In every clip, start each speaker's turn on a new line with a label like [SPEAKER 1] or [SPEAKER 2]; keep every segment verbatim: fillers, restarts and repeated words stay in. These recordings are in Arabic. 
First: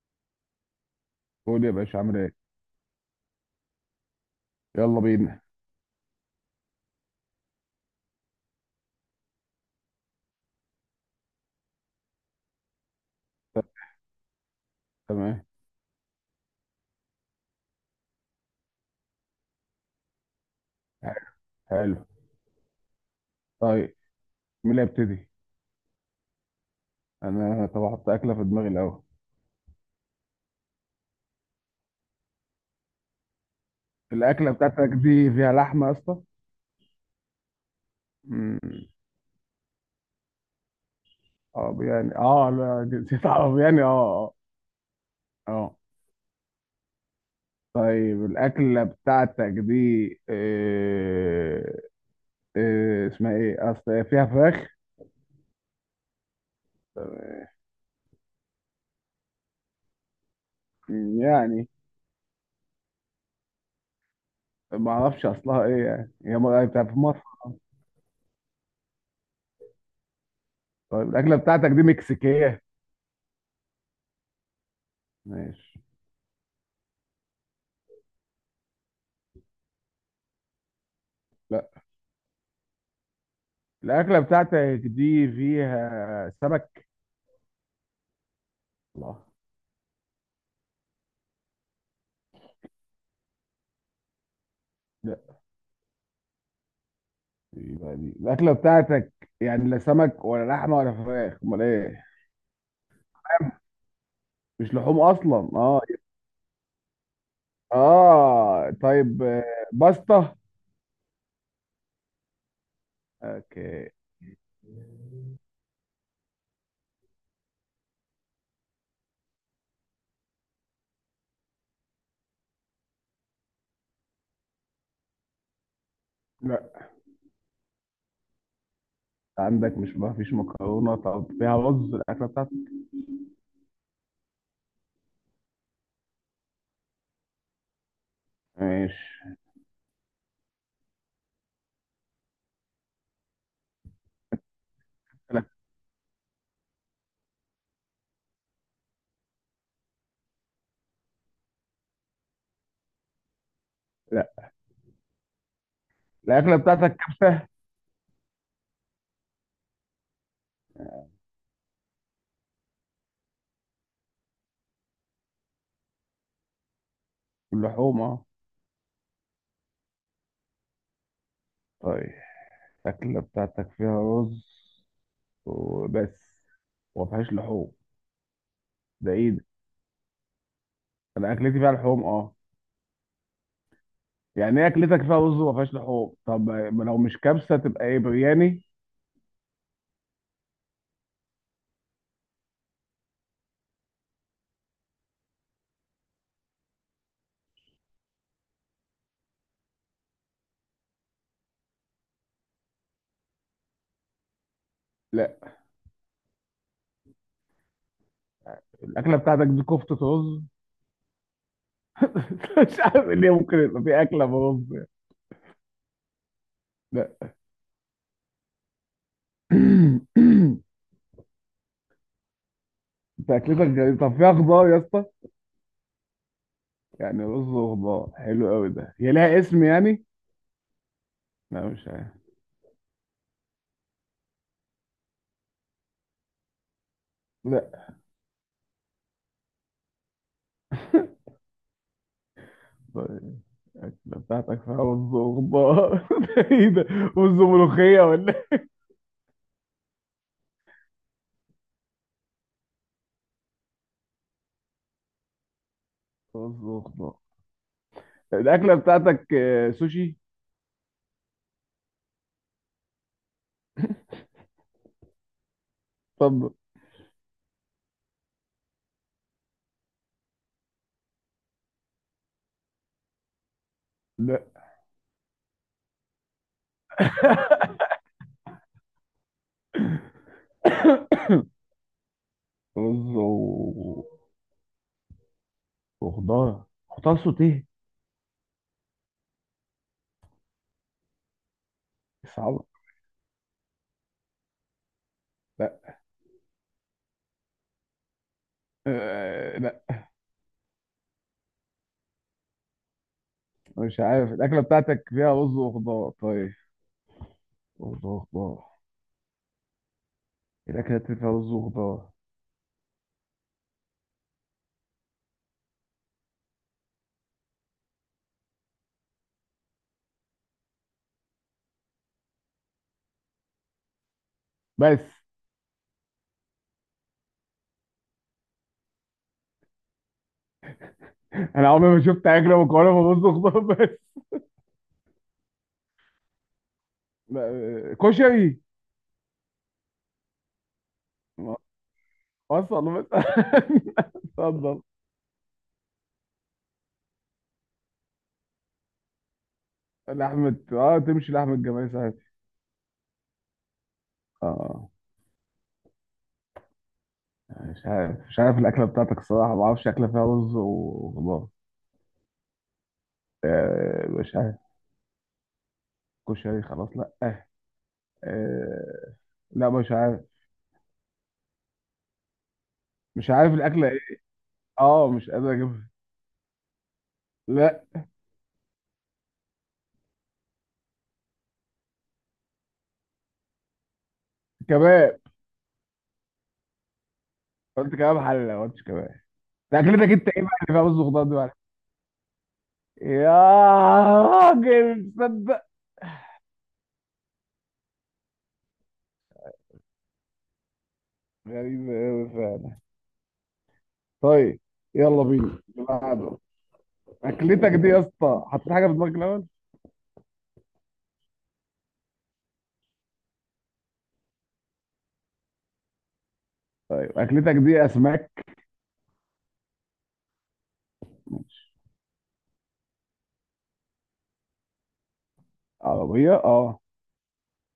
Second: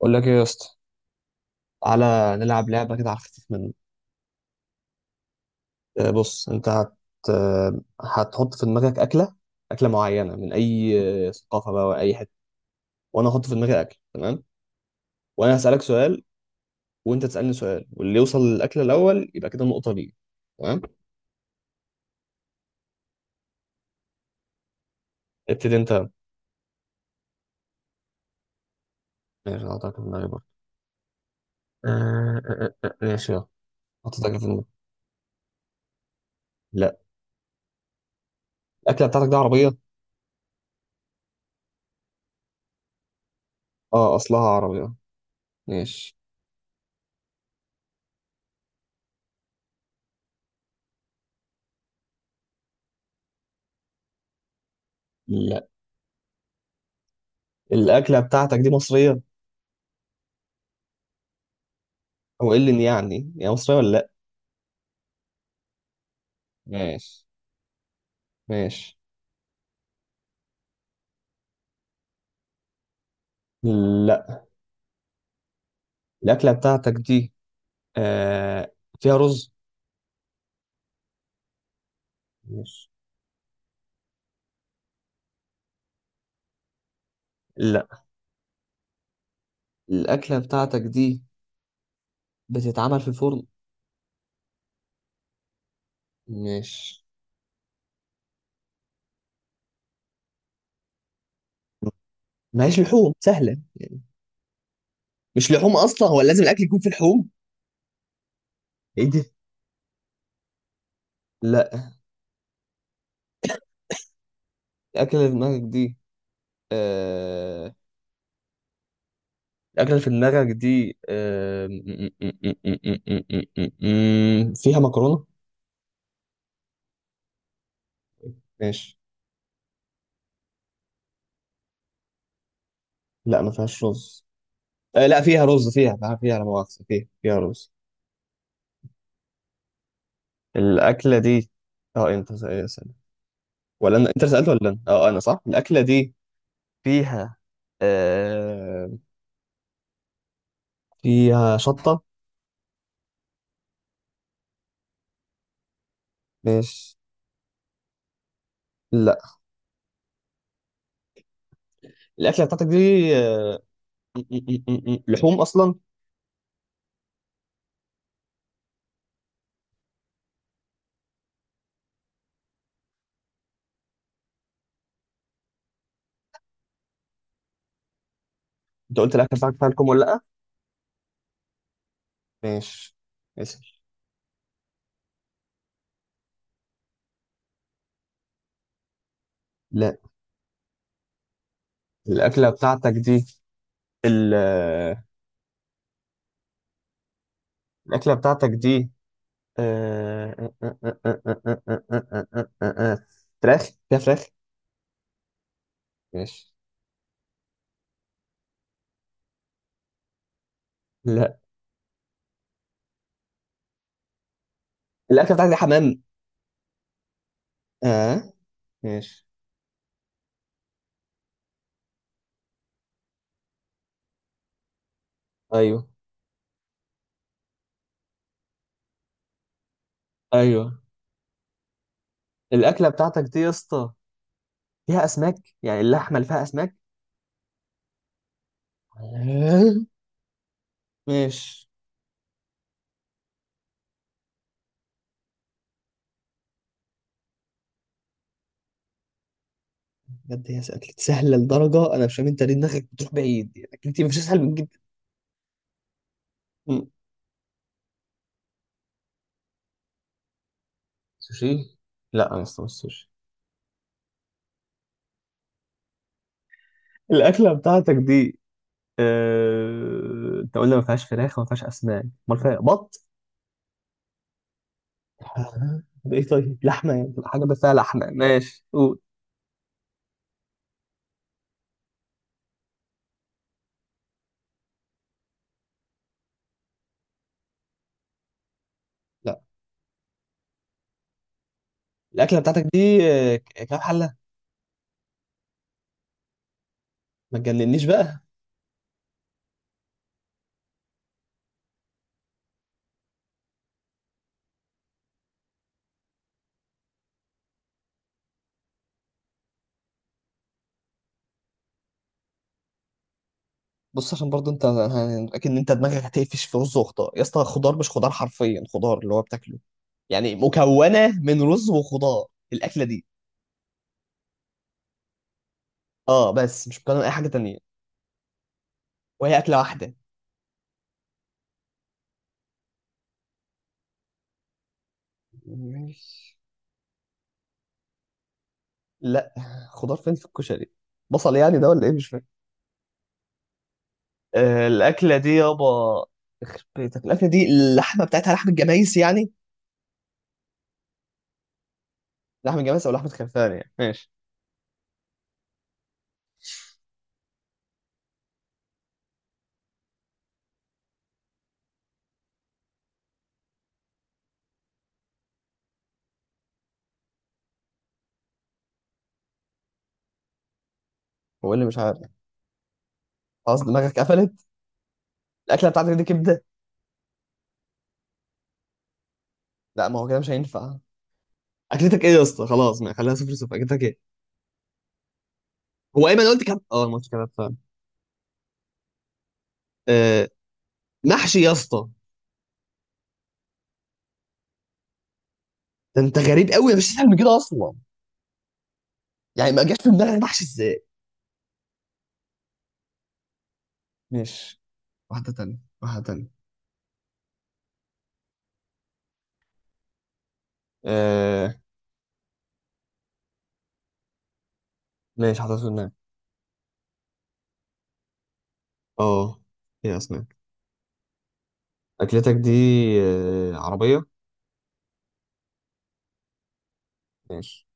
[SPEAKER 1] اقول لك ايه يا اسطى؟
[SPEAKER 2] قول يا باشا عامل ايه.
[SPEAKER 1] تعالى نلعب لعبه كده على الخفيف منه.
[SPEAKER 2] يلا بينا.
[SPEAKER 1] آه، بص انت هت آه، هتحط في دماغك اكله. اكله معينه من اي آه، ثقافه بقى، واي حته. وانا احط في
[SPEAKER 2] ت-
[SPEAKER 1] دماغي اكل. تمام؟
[SPEAKER 2] تمام.
[SPEAKER 1] وانا هسالك سؤال، وانت تسالني سؤال، واللي يوصل للاكل الاول يبقى كده النقطه ليه. تمام.
[SPEAKER 2] حلو. طيب، مين اللي هيبتدي؟
[SPEAKER 1] ابتدي انت.
[SPEAKER 2] انا طب احط اكله في دماغي الاول.
[SPEAKER 1] ماشي، انا هحطك في دماغي برضه. آه، آه، آه، آه، ماشي يلا. حطيت اكل في
[SPEAKER 2] الاكله
[SPEAKER 1] دماغي.
[SPEAKER 2] بتاعتك دي فيها لحمه يا اسطى؟
[SPEAKER 1] لا.
[SPEAKER 2] مم.
[SPEAKER 1] الاكله بتاعتك دي عربيه؟
[SPEAKER 2] اه يعني اه لا، نسيت اعرف يعني اه
[SPEAKER 1] اه،
[SPEAKER 2] اه
[SPEAKER 1] اصلها عربيه.
[SPEAKER 2] اه
[SPEAKER 1] ماشي.
[SPEAKER 2] طيب الاكله بتاعتك دي إيه؟ إيه اسمها ايه؟ اصل هي فيها فراخ
[SPEAKER 1] لا. الاكله بتاعتك دي مصريه؟
[SPEAKER 2] يعني.
[SPEAKER 1] هو ايه اللي يعني هي مصريه ولا لا؟
[SPEAKER 2] ما اعرفش اصلها ايه، يعني هي م- يعني بتاعت في مصر.
[SPEAKER 1] ماشي. ماشي.
[SPEAKER 2] طيب الاكله بتاعتك دي مكسيكيه؟
[SPEAKER 1] لا.
[SPEAKER 2] ماشي.
[SPEAKER 1] الأكلة بتاعتك دي آه فيها رز؟
[SPEAKER 2] لا.
[SPEAKER 1] ماشي.
[SPEAKER 2] الأكلة بتاعتك دي فيها سمك؟
[SPEAKER 1] لا.
[SPEAKER 2] الله.
[SPEAKER 1] الأكلة بتاعتك دي بتتعمل في الفرن؟
[SPEAKER 2] لا.
[SPEAKER 1] ماشي.
[SPEAKER 2] يبقى دي الأكلة بتاعتك يعني لا سمك ولا لحمة ولا فراخ، أمال إيه؟
[SPEAKER 1] ماهيش لحوم سهلة يعني.
[SPEAKER 2] مش لحوم أصلا،
[SPEAKER 1] مش لحوم
[SPEAKER 2] أه.
[SPEAKER 1] أصلا؟ هو لازم الأكل يكون في لحوم؟
[SPEAKER 2] آه
[SPEAKER 1] إيه
[SPEAKER 2] طيب
[SPEAKER 1] ده؟
[SPEAKER 2] آه، باستا.
[SPEAKER 1] لا.
[SPEAKER 2] أوكي.
[SPEAKER 1] الأكلة اللي في دماغك دي آه الأكلة اللي في دماغك دي آه... م- م- م- م- م- م- م- م- م- فيها مكرونة؟
[SPEAKER 2] لا.
[SPEAKER 1] ماشي.
[SPEAKER 2] عندك مش ما فيش مكرونة، طب فيها رز الأكلة بتاعتك؟
[SPEAKER 1] لا، ما فيهاش رز. آه لا، فيها رز، فيها فيها فيها، لا مؤاخذة، فيها فيها رز.
[SPEAKER 2] ماشي.
[SPEAKER 1] الأكلة دي، اه انت سأل- سأل. ولا انا؟ انت اللي سألت ولا انا؟ اه انا صح.
[SPEAKER 2] لا.
[SPEAKER 1] الأكلة دي فيها آه... فيها شطة؟
[SPEAKER 2] لا، الأكلة
[SPEAKER 1] مش
[SPEAKER 2] بتاعتك كبسة؟
[SPEAKER 1] لا. الأكلة بتاعتك دي آه... م- م- م- م- لحوم أصلا؟
[SPEAKER 2] اللحوم، أه. طيب الأكلة بتاعتك فيها رز وبس، وما فيهاش لحوم.
[SPEAKER 1] انت
[SPEAKER 2] ده
[SPEAKER 1] قلت
[SPEAKER 2] إيه
[SPEAKER 1] الأكلة
[SPEAKER 2] ده؟
[SPEAKER 1] بتاعتك فيها لحوم ولا لا؟
[SPEAKER 2] أنا أكلتي فيها لحوم، أه.
[SPEAKER 1] ماشي، اسأل.
[SPEAKER 2] يعني ايه اكلتك فيها رز وما فيهاش لحوم؟ طب ما لو مش كبسه تبقى ايه، برياني؟
[SPEAKER 1] لا. الأكلة بتاعتك دي ال... آه، الأكلة بتاعتك دي آه، آه، آه، آه، آه، آه، آه، آه، آه، آه، آه. فراخ؟ فيها فراخ؟
[SPEAKER 2] لا.
[SPEAKER 1] ماشي.
[SPEAKER 2] الاكله بتاعتك دي كفته رز؟
[SPEAKER 1] لا.
[SPEAKER 2] مش عارف ليه ممكن يبقى في اكله برز يعني.
[SPEAKER 1] الأكلة بتاعتك دي حمام؟
[SPEAKER 2] لا.
[SPEAKER 1] اه. ماشي.
[SPEAKER 2] انت اكلتك غريبة. طب فيها خضار يا اسطى؟
[SPEAKER 1] ايوه،
[SPEAKER 2] يعني رز وخضار؟ حلو قوي. ده هي لها اسم يعني؟
[SPEAKER 1] ايوه.
[SPEAKER 2] لا مش عارف.
[SPEAKER 1] الاكله بتاعتك دي يا اسطى فيها اسماك؟ يعني اللحمه اللي فيها اسماك؟
[SPEAKER 2] لا.
[SPEAKER 1] آه، ماشي.
[SPEAKER 2] طيب الاكله بتاعتك فيها رز وخضار؟ ده ايه ده؟ رز وملوخيه ولا إيه؟
[SPEAKER 1] بجد هي اكلتي سهله لدرجه انا مش فاهم انت ليه دماغك بتروح بعيد. يعني اكلتي مش اسهل من جدا.
[SPEAKER 2] رز
[SPEAKER 1] مم.
[SPEAKER 2] وخضار. الاكله بتاعتك آه، سوشي؟
[SPEAKER 1] سوشي؟ لا، انا اسطى مش سوشي.
[SPEAKER 2] طب
[SPEAKER 1] الاكله بتاعتك دي، آه، انت قلنا ما فيهاش فراخ وما فيهاش اسماك، امال فيها بط؟
[SPEAKER 2] لا.
[SPEAKER 1] آه، ده ايه طيب؟ لحمه يعني، تبقى حاجه بس فيها لحمه، ماشي قول.
[SPEAKER 2] رز وخضار. خضار سوتيه.
[SPEAKER 1] لا. الاكله
[SPEAKER 2] صعبة.
[SPEAKER 1] بتاعتك دي آه، ك- كام حله؟
[SPEAKER 2] لا
[SPEAKER 1] ما تجننيش بقى.
[SPEAKER 2] آه. لا مش عارف. الأكلة بتاعتك فيها رز وخضار، طيب. خضار خضار. الأكلة اللي فيها رز وخضار
[SPEAKER 1] بص، عشان برضه انت ه- اكيد ان انت دماغك هتقفش في رز وخضار يا اسطى. خضار مش خضار حرفيا، خضار اللي هو بتاكله. يعني مكونه من رز وخضار الاكله دي.
[SPEAKER 2] بس؟
[SPEAKER 1] اه بس مش مكونه من اي حاجه تانية، وهي اكله واحده.
[SPEAKER 2] أنا عمري ما شفت أكلة مكونة من رز وخضار بس.
[SPEAKER 1] ماشي.
[SPEAKER 2] لا، آه، كشري.
[SPEAKER 1] لا. خضار فين في الكشري؟ بصل
[SPEAKER 2] ما-
[SPEAKER 1] يعني ده ولا ايه؟ مش فاهم.
[SPEAKER 2] وصل بس.
[SPEAKER 1] آه
[SPEAKER 2] اتفضل.
[SPEAKER 1] الاكله دي يابا، يخرب بيتك الاكله دي! اللحمه بتاعتها لحمه جمايس يعني.
[SPEAKER 2] لحمة اه، تمشي لحمة جمال ساعتها.
[SPEAKER 1] لحمه جمايس او لحمه خرفان يعني. ماشي.
[SPEAKER 2] اه مش عارف، مش عارف الأكلة بتاعتك الصراحة. ما أعرفش أكلة فيها رز وخضار. آه مش عارف. كشري، خلاص لأ. آه، آه، لا مش عارف.
[SPEAKER 1] هو إيه اللي مش عارف؟
[SPEAKER 2] مش عارف
[SPEAKER 1] خلاص
[SPEAKER 2] الاكله
[SPEAKER 1] دماغك
[SPEAKER 2] ايه.
[SPEAKER 1] قفلت.
[SPEAKER 2] اه مش قادر
[SPEAKER 1] الاكله
[SPEAKER 2] اجيبها.
[SPEAKER 1] بتاعتك دي كبده؟
[SPEAKER 2] لا.
[SPEAKER 1] لا، ما هو كده مش هينفع. اكلتك ايه يا اسطى؟ خلاص ما خليها صفر صفر. اكلتك ايه؟
[SPEAKER 2] كباب.
[SPEAKER 1] هو ايمن قلت كام، اه، الماتش كده فاهم؟
[SPEAKER 2] قلت كباب حل، ما قلتش كباب. ده اكلتك
[SPEAKER 1] آه،
[SPEAKER 2] انت ايه بقى اللي فيها رز وخضار دي
[SPEAKER 1] محشي يا
[SPEAKER 2] بقى؟
[SPEAKER 1] اسطى.
[SPEAKER 2] يا راجل، تصدق
[SPEAKER 1] ده انت غريب قوي، مش تسال من كده اصلا. يعني ما جاش في دماغك محشي ازاي؟
[SPEAKER 2] غريبة أوي فعلا.
[SPEAKER 1] ماشي.
[SPEAKER 2] طيب، يلا
[SPEAKER 1] واحده
[SPEAKER 2] بينا.
[SPEAKER 1] تانية،
[SPEAKER 2] اللي
[SPEAKER 1] واحده تانية.
[SPEAKER 2] بعده. أكلتك دي يا اسطى، حطيت حاجة في دماغك الأول؟
[SPEAKER 1] آه، ماشي، حاطط في دماغي.
[SPEAKER 2] طيب أكلتك دي أسماك؟
[SPEAKER 1] اه. ايه يا اسماك؟ اكلتك دي آه عربيه؟
[SPEAKER 2] عربية؟ أه.
[SPEAKER 1] ماشي.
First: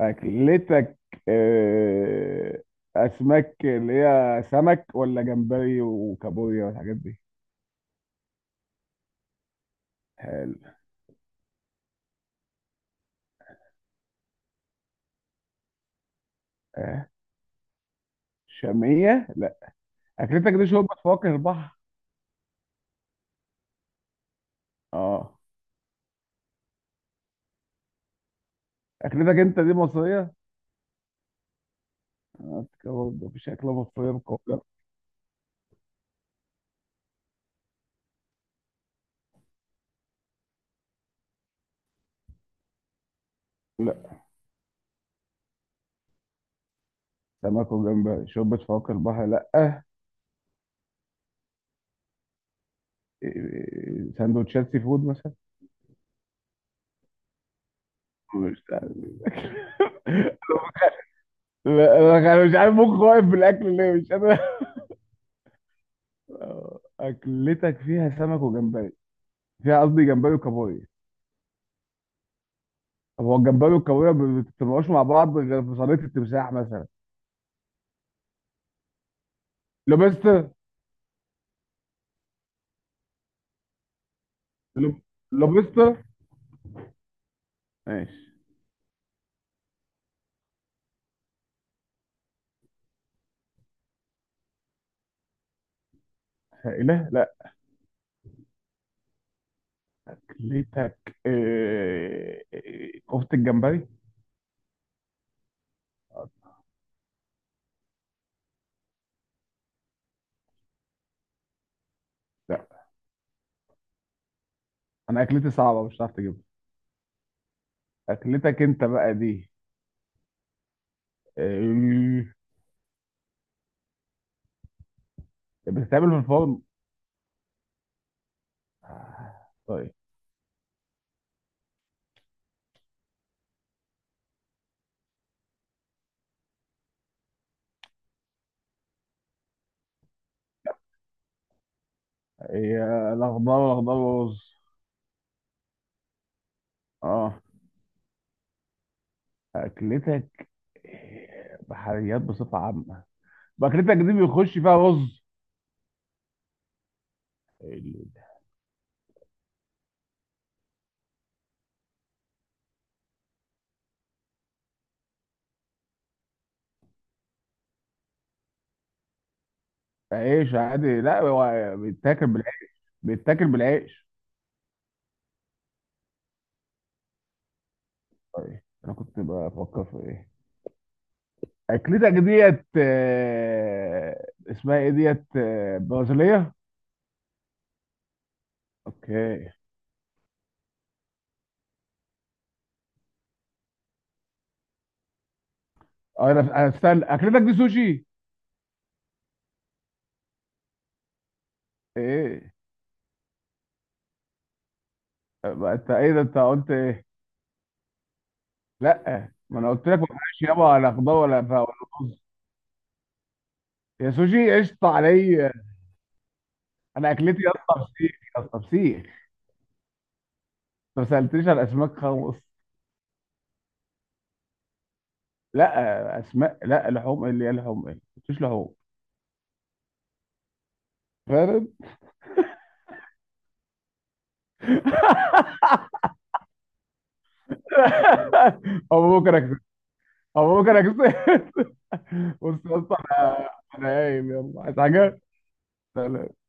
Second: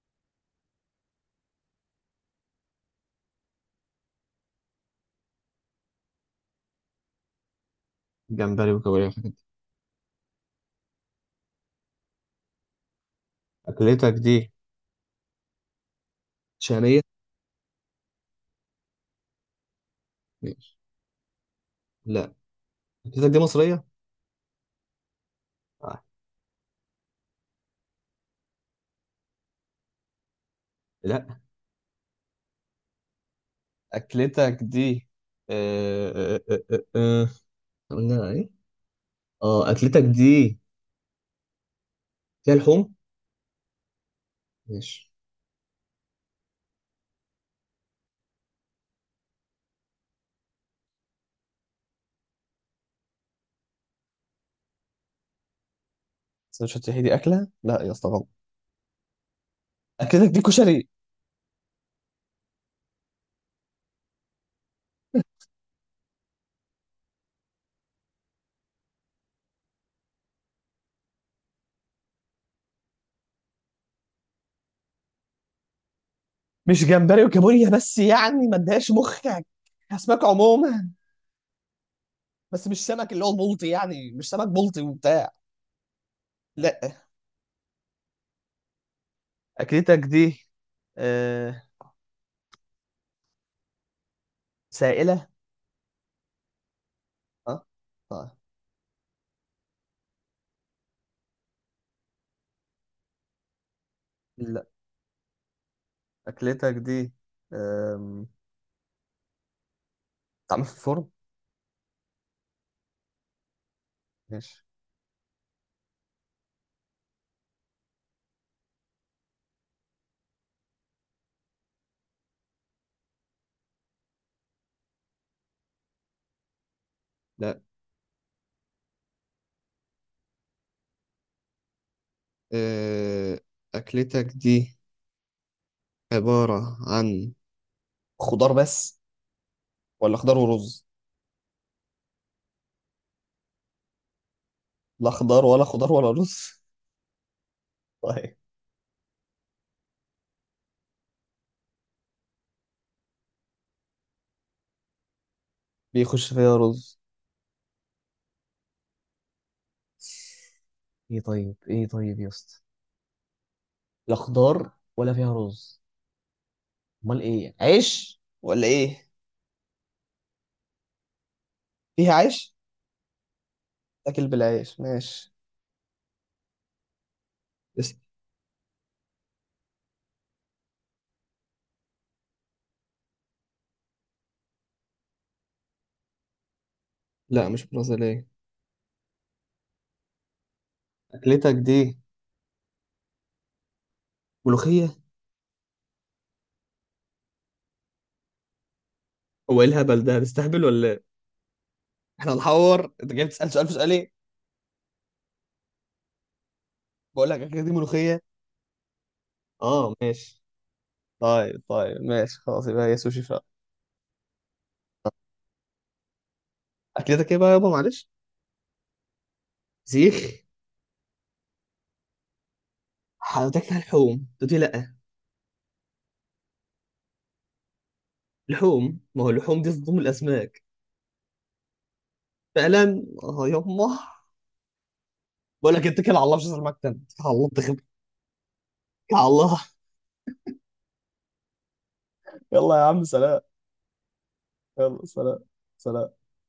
[SPEAKER 2] أكلتك آه، أسماك اللي هي سمك ولا جمبري وكابوريا والحاجات دي؟
[SPEAKER 1] جمبري وكابوريا وحاجات دي.
[SPEAKER 2] حلو.
[SPEAKER 1] اكلتك دي شاميه؟
[SPEAKER 2] آه، شامية؟ لا. اكلتك دي
[SPEAKER 1] ماشي.
[SPEAKER 2] شوربه فواكه البحر؟
[SPEAKER 1] لا. اكلتك دي مصريه؟
[SPEAKER 2] اه.
[SPEAKER 1] آه.
[SPEAKER 2] اكلتك انت دي مصريه؟
[SPEAKER 1] لا.
[SPEAKER 2] آه، برضه مفيش اكله مصريه
[SPEAKER 1] اكلتك
[SPEAKER 2] مكوكه.
[SPEAKER 1] دي آه آه آه آه. آه. قلنا ايه؟ اه، اكلتك دي فيها لحوم؟
[SPEAKER 2] لا.
[SPEAKER 1] ماشي.
[SPEAKER 2] سمك وجمبري شوربه فواكه البحر لا آه. إيه، سندوتشات سي فود مثلا؟
[SPEAKER 1] سندوتشات؟ هي دي اكله؟ لا يا اسطى غلط.
[SPEAKER 2] مش عارف.
[SPEAKER 1] اكلتك دي كشري؟
[SPEAKER 2] لا انا أنا مش عارف مخي واقف بالاكل ليه، مش قادر. آه، اكلتك فيها سمك وجمبري، فيها قصدي جمبري وكابوريا. طب هو الجمبري والكابوريا ما بتتطلعوش مع بعض غير في صينيه التمساح
[SPEAKER 1] مش
[SPEAKER 2] مثلا.
[SPEAKER 1] جمبري وكابوريا بس، يعني ما اديهاش مخك. اسماك
[SPEAKER 2] لوبستر.
[SPEAKER 1] عموما، بس مش سمك اللي هو البلطي. يعني مش سمك بلطي
[SPEAKER 2] لوب-
[SPEAKER 1] وبتاع.
[SPEAKER 2] لوبستر.
[SPEAKER 1] لا.
[SPEAKER 2] ماشي.
[SPEAKER 1] اكلتك دي آه سائله؟
[SPEAKER 2] لا لا.
[SPEAKER 1] اه طيب.
[SPEAKER 2] اكلتك آه، آه، كفتة الجمبري؟
[SPEAKER 1] لا. اكلتك دي آم، بتتعمل في الفرن؟
[SPEAKER 2] لا.
[SPEAKER 1] ماشي.
[SPEAKER 2] انا اكلتي صعبة، مش هتعرف تجيبها. اكلتك انت بقى دي آه، بتتعمل في الفرن؟
[SPEAKER 1] لا.
[SPEAKER 2] آه، طيب.
[SPEAKER 1] أه... أكلتك دي عبارة عن خضار بس، ولا خضار ورز؟
[SPEAKER 2] هي الاخضر الاخضر ورز.
[SPEAKER 1] لا خضار، ولا خضار ولا رز.
[SPEAKER 2] اه.
[SPEAKER 1] طيب،
[SPEAKER 2] اكلتك آه، بحريات بصفة عامة، واكلتك دي بيخش فيها رز؟
[SPEAKER 1] بيخش فيها رز؟ ايه طيب، ايه طيب يا اسطى؟ لا خضار ولا فيها رز، امال ايه؟ عيش ولا ايه؟
[SPEAKER 2] عيش عادي، لا هو
[SPEAKER 1] فيها
[SPEAKER 2] بيتاكل
[SPEAKER 1] عيش؟
[SPEAKER 2] بالعيش. بيتاكل بالعيش.
[SPEAKER 1] تاكل بالعيش. ماشي. است...
[SPEAKER 2] طيب انا كنت بفكر في ايه. اكلتك ديت آه، اسمها ايه؟ ديت آه، برازيليه.
[SPEAKER 1] لا، مش برازيلية.
[SPEAKER 2] اوكي.
[SPEAKER 1] أكلتك دي ملوخية.
[SPEAKER 2] اه انا انا استنى، اكلتك دي سوشي؟
[SPEAKER 1] هو إيه الهبل ده؟ هتستهبل ولا إيه؟ احنا
[SPEAKER 2] ايه؟
[SPEAKER 1] هنحور؟ انت جاي بتسال سؤال في سؤال ايه؟
[SPEAKER 2] بقى انت ايه ده، انت قلت ايه؟
[SPEAKER 1] بقول لك اكلتي ملوخيه.
[SPEAKER 2] لا ما انا قلت
[SPEAKER 1] آه،
[SPEAKER 2] لك ما
[SPEAKER 1] ماشي.
[SPEAKER 2] فيهاش يابا، ولا خضار ولا فا-
[SPEAKER 1] طيب
[SPEAKER 2] ولا
[SPEAKER 1] طيب،
[SPEAKER 2] رز.
[SPEAKER 1] ماشي خلاص، يبقى هي سوشي فعلا.
[SPEAKER 2] يا سوشي قشطه عليا. انا
[SPEAKER 1] اكلتك ايه
[SPEAKER 2] اكلتي
[SPEAKER 1] بقى
[SPEAKER 2] يا
[SPEAKER 1] يابا،
[SPEAKER 2] اسطى
[SPEAKER 1] معلش؟
[SPEAKER 2] فسيخ. يا اسطى فسيخ.
[SPEAKER 1] سيخ.
[SPEAKER 2] انت ما سالتنيش على اسماك خالص.
[SPEAKER 1] حضرتك فيها لحوم تقولي لأ؟
[SPEAKER 2] لا اسماء لا لحوم، ايه اللي هي لحوم؟ ايه؟ ما قلتش لحوم.
[SPEAKER 1] لحوم، ما هو اللحوم دي تضم الاسماك.
[SPEAKER 2] فاهم.
[SPEAKER 1] فعلا، اه يما. بقول لك اتكل على الله، مش هسمعك تاني. اتكل على الله. اتكل
[SPEAKER 2] او
[SPEAKER 1] على
[SPEAKER 2] ممكن اكسب.
[SPEAKER 1] الله.
[SPEAKER 2] او ممكن اكسب. بص
[SPEAKER 1] يلا
[SPEAKER 2] يا
[SPEAKER 1] يا
[SPEAKER 2] اسطى
[SPEAKER 1] عم، سلام.
[SPEAKER 2] انا، أنا قايم يلا، عايز
[SPEAKER 1] يلا
[SPEAKER 2] حاجه.
[SPEAKER 1] سلام. سلام.
[SPEAKER 2] سلام.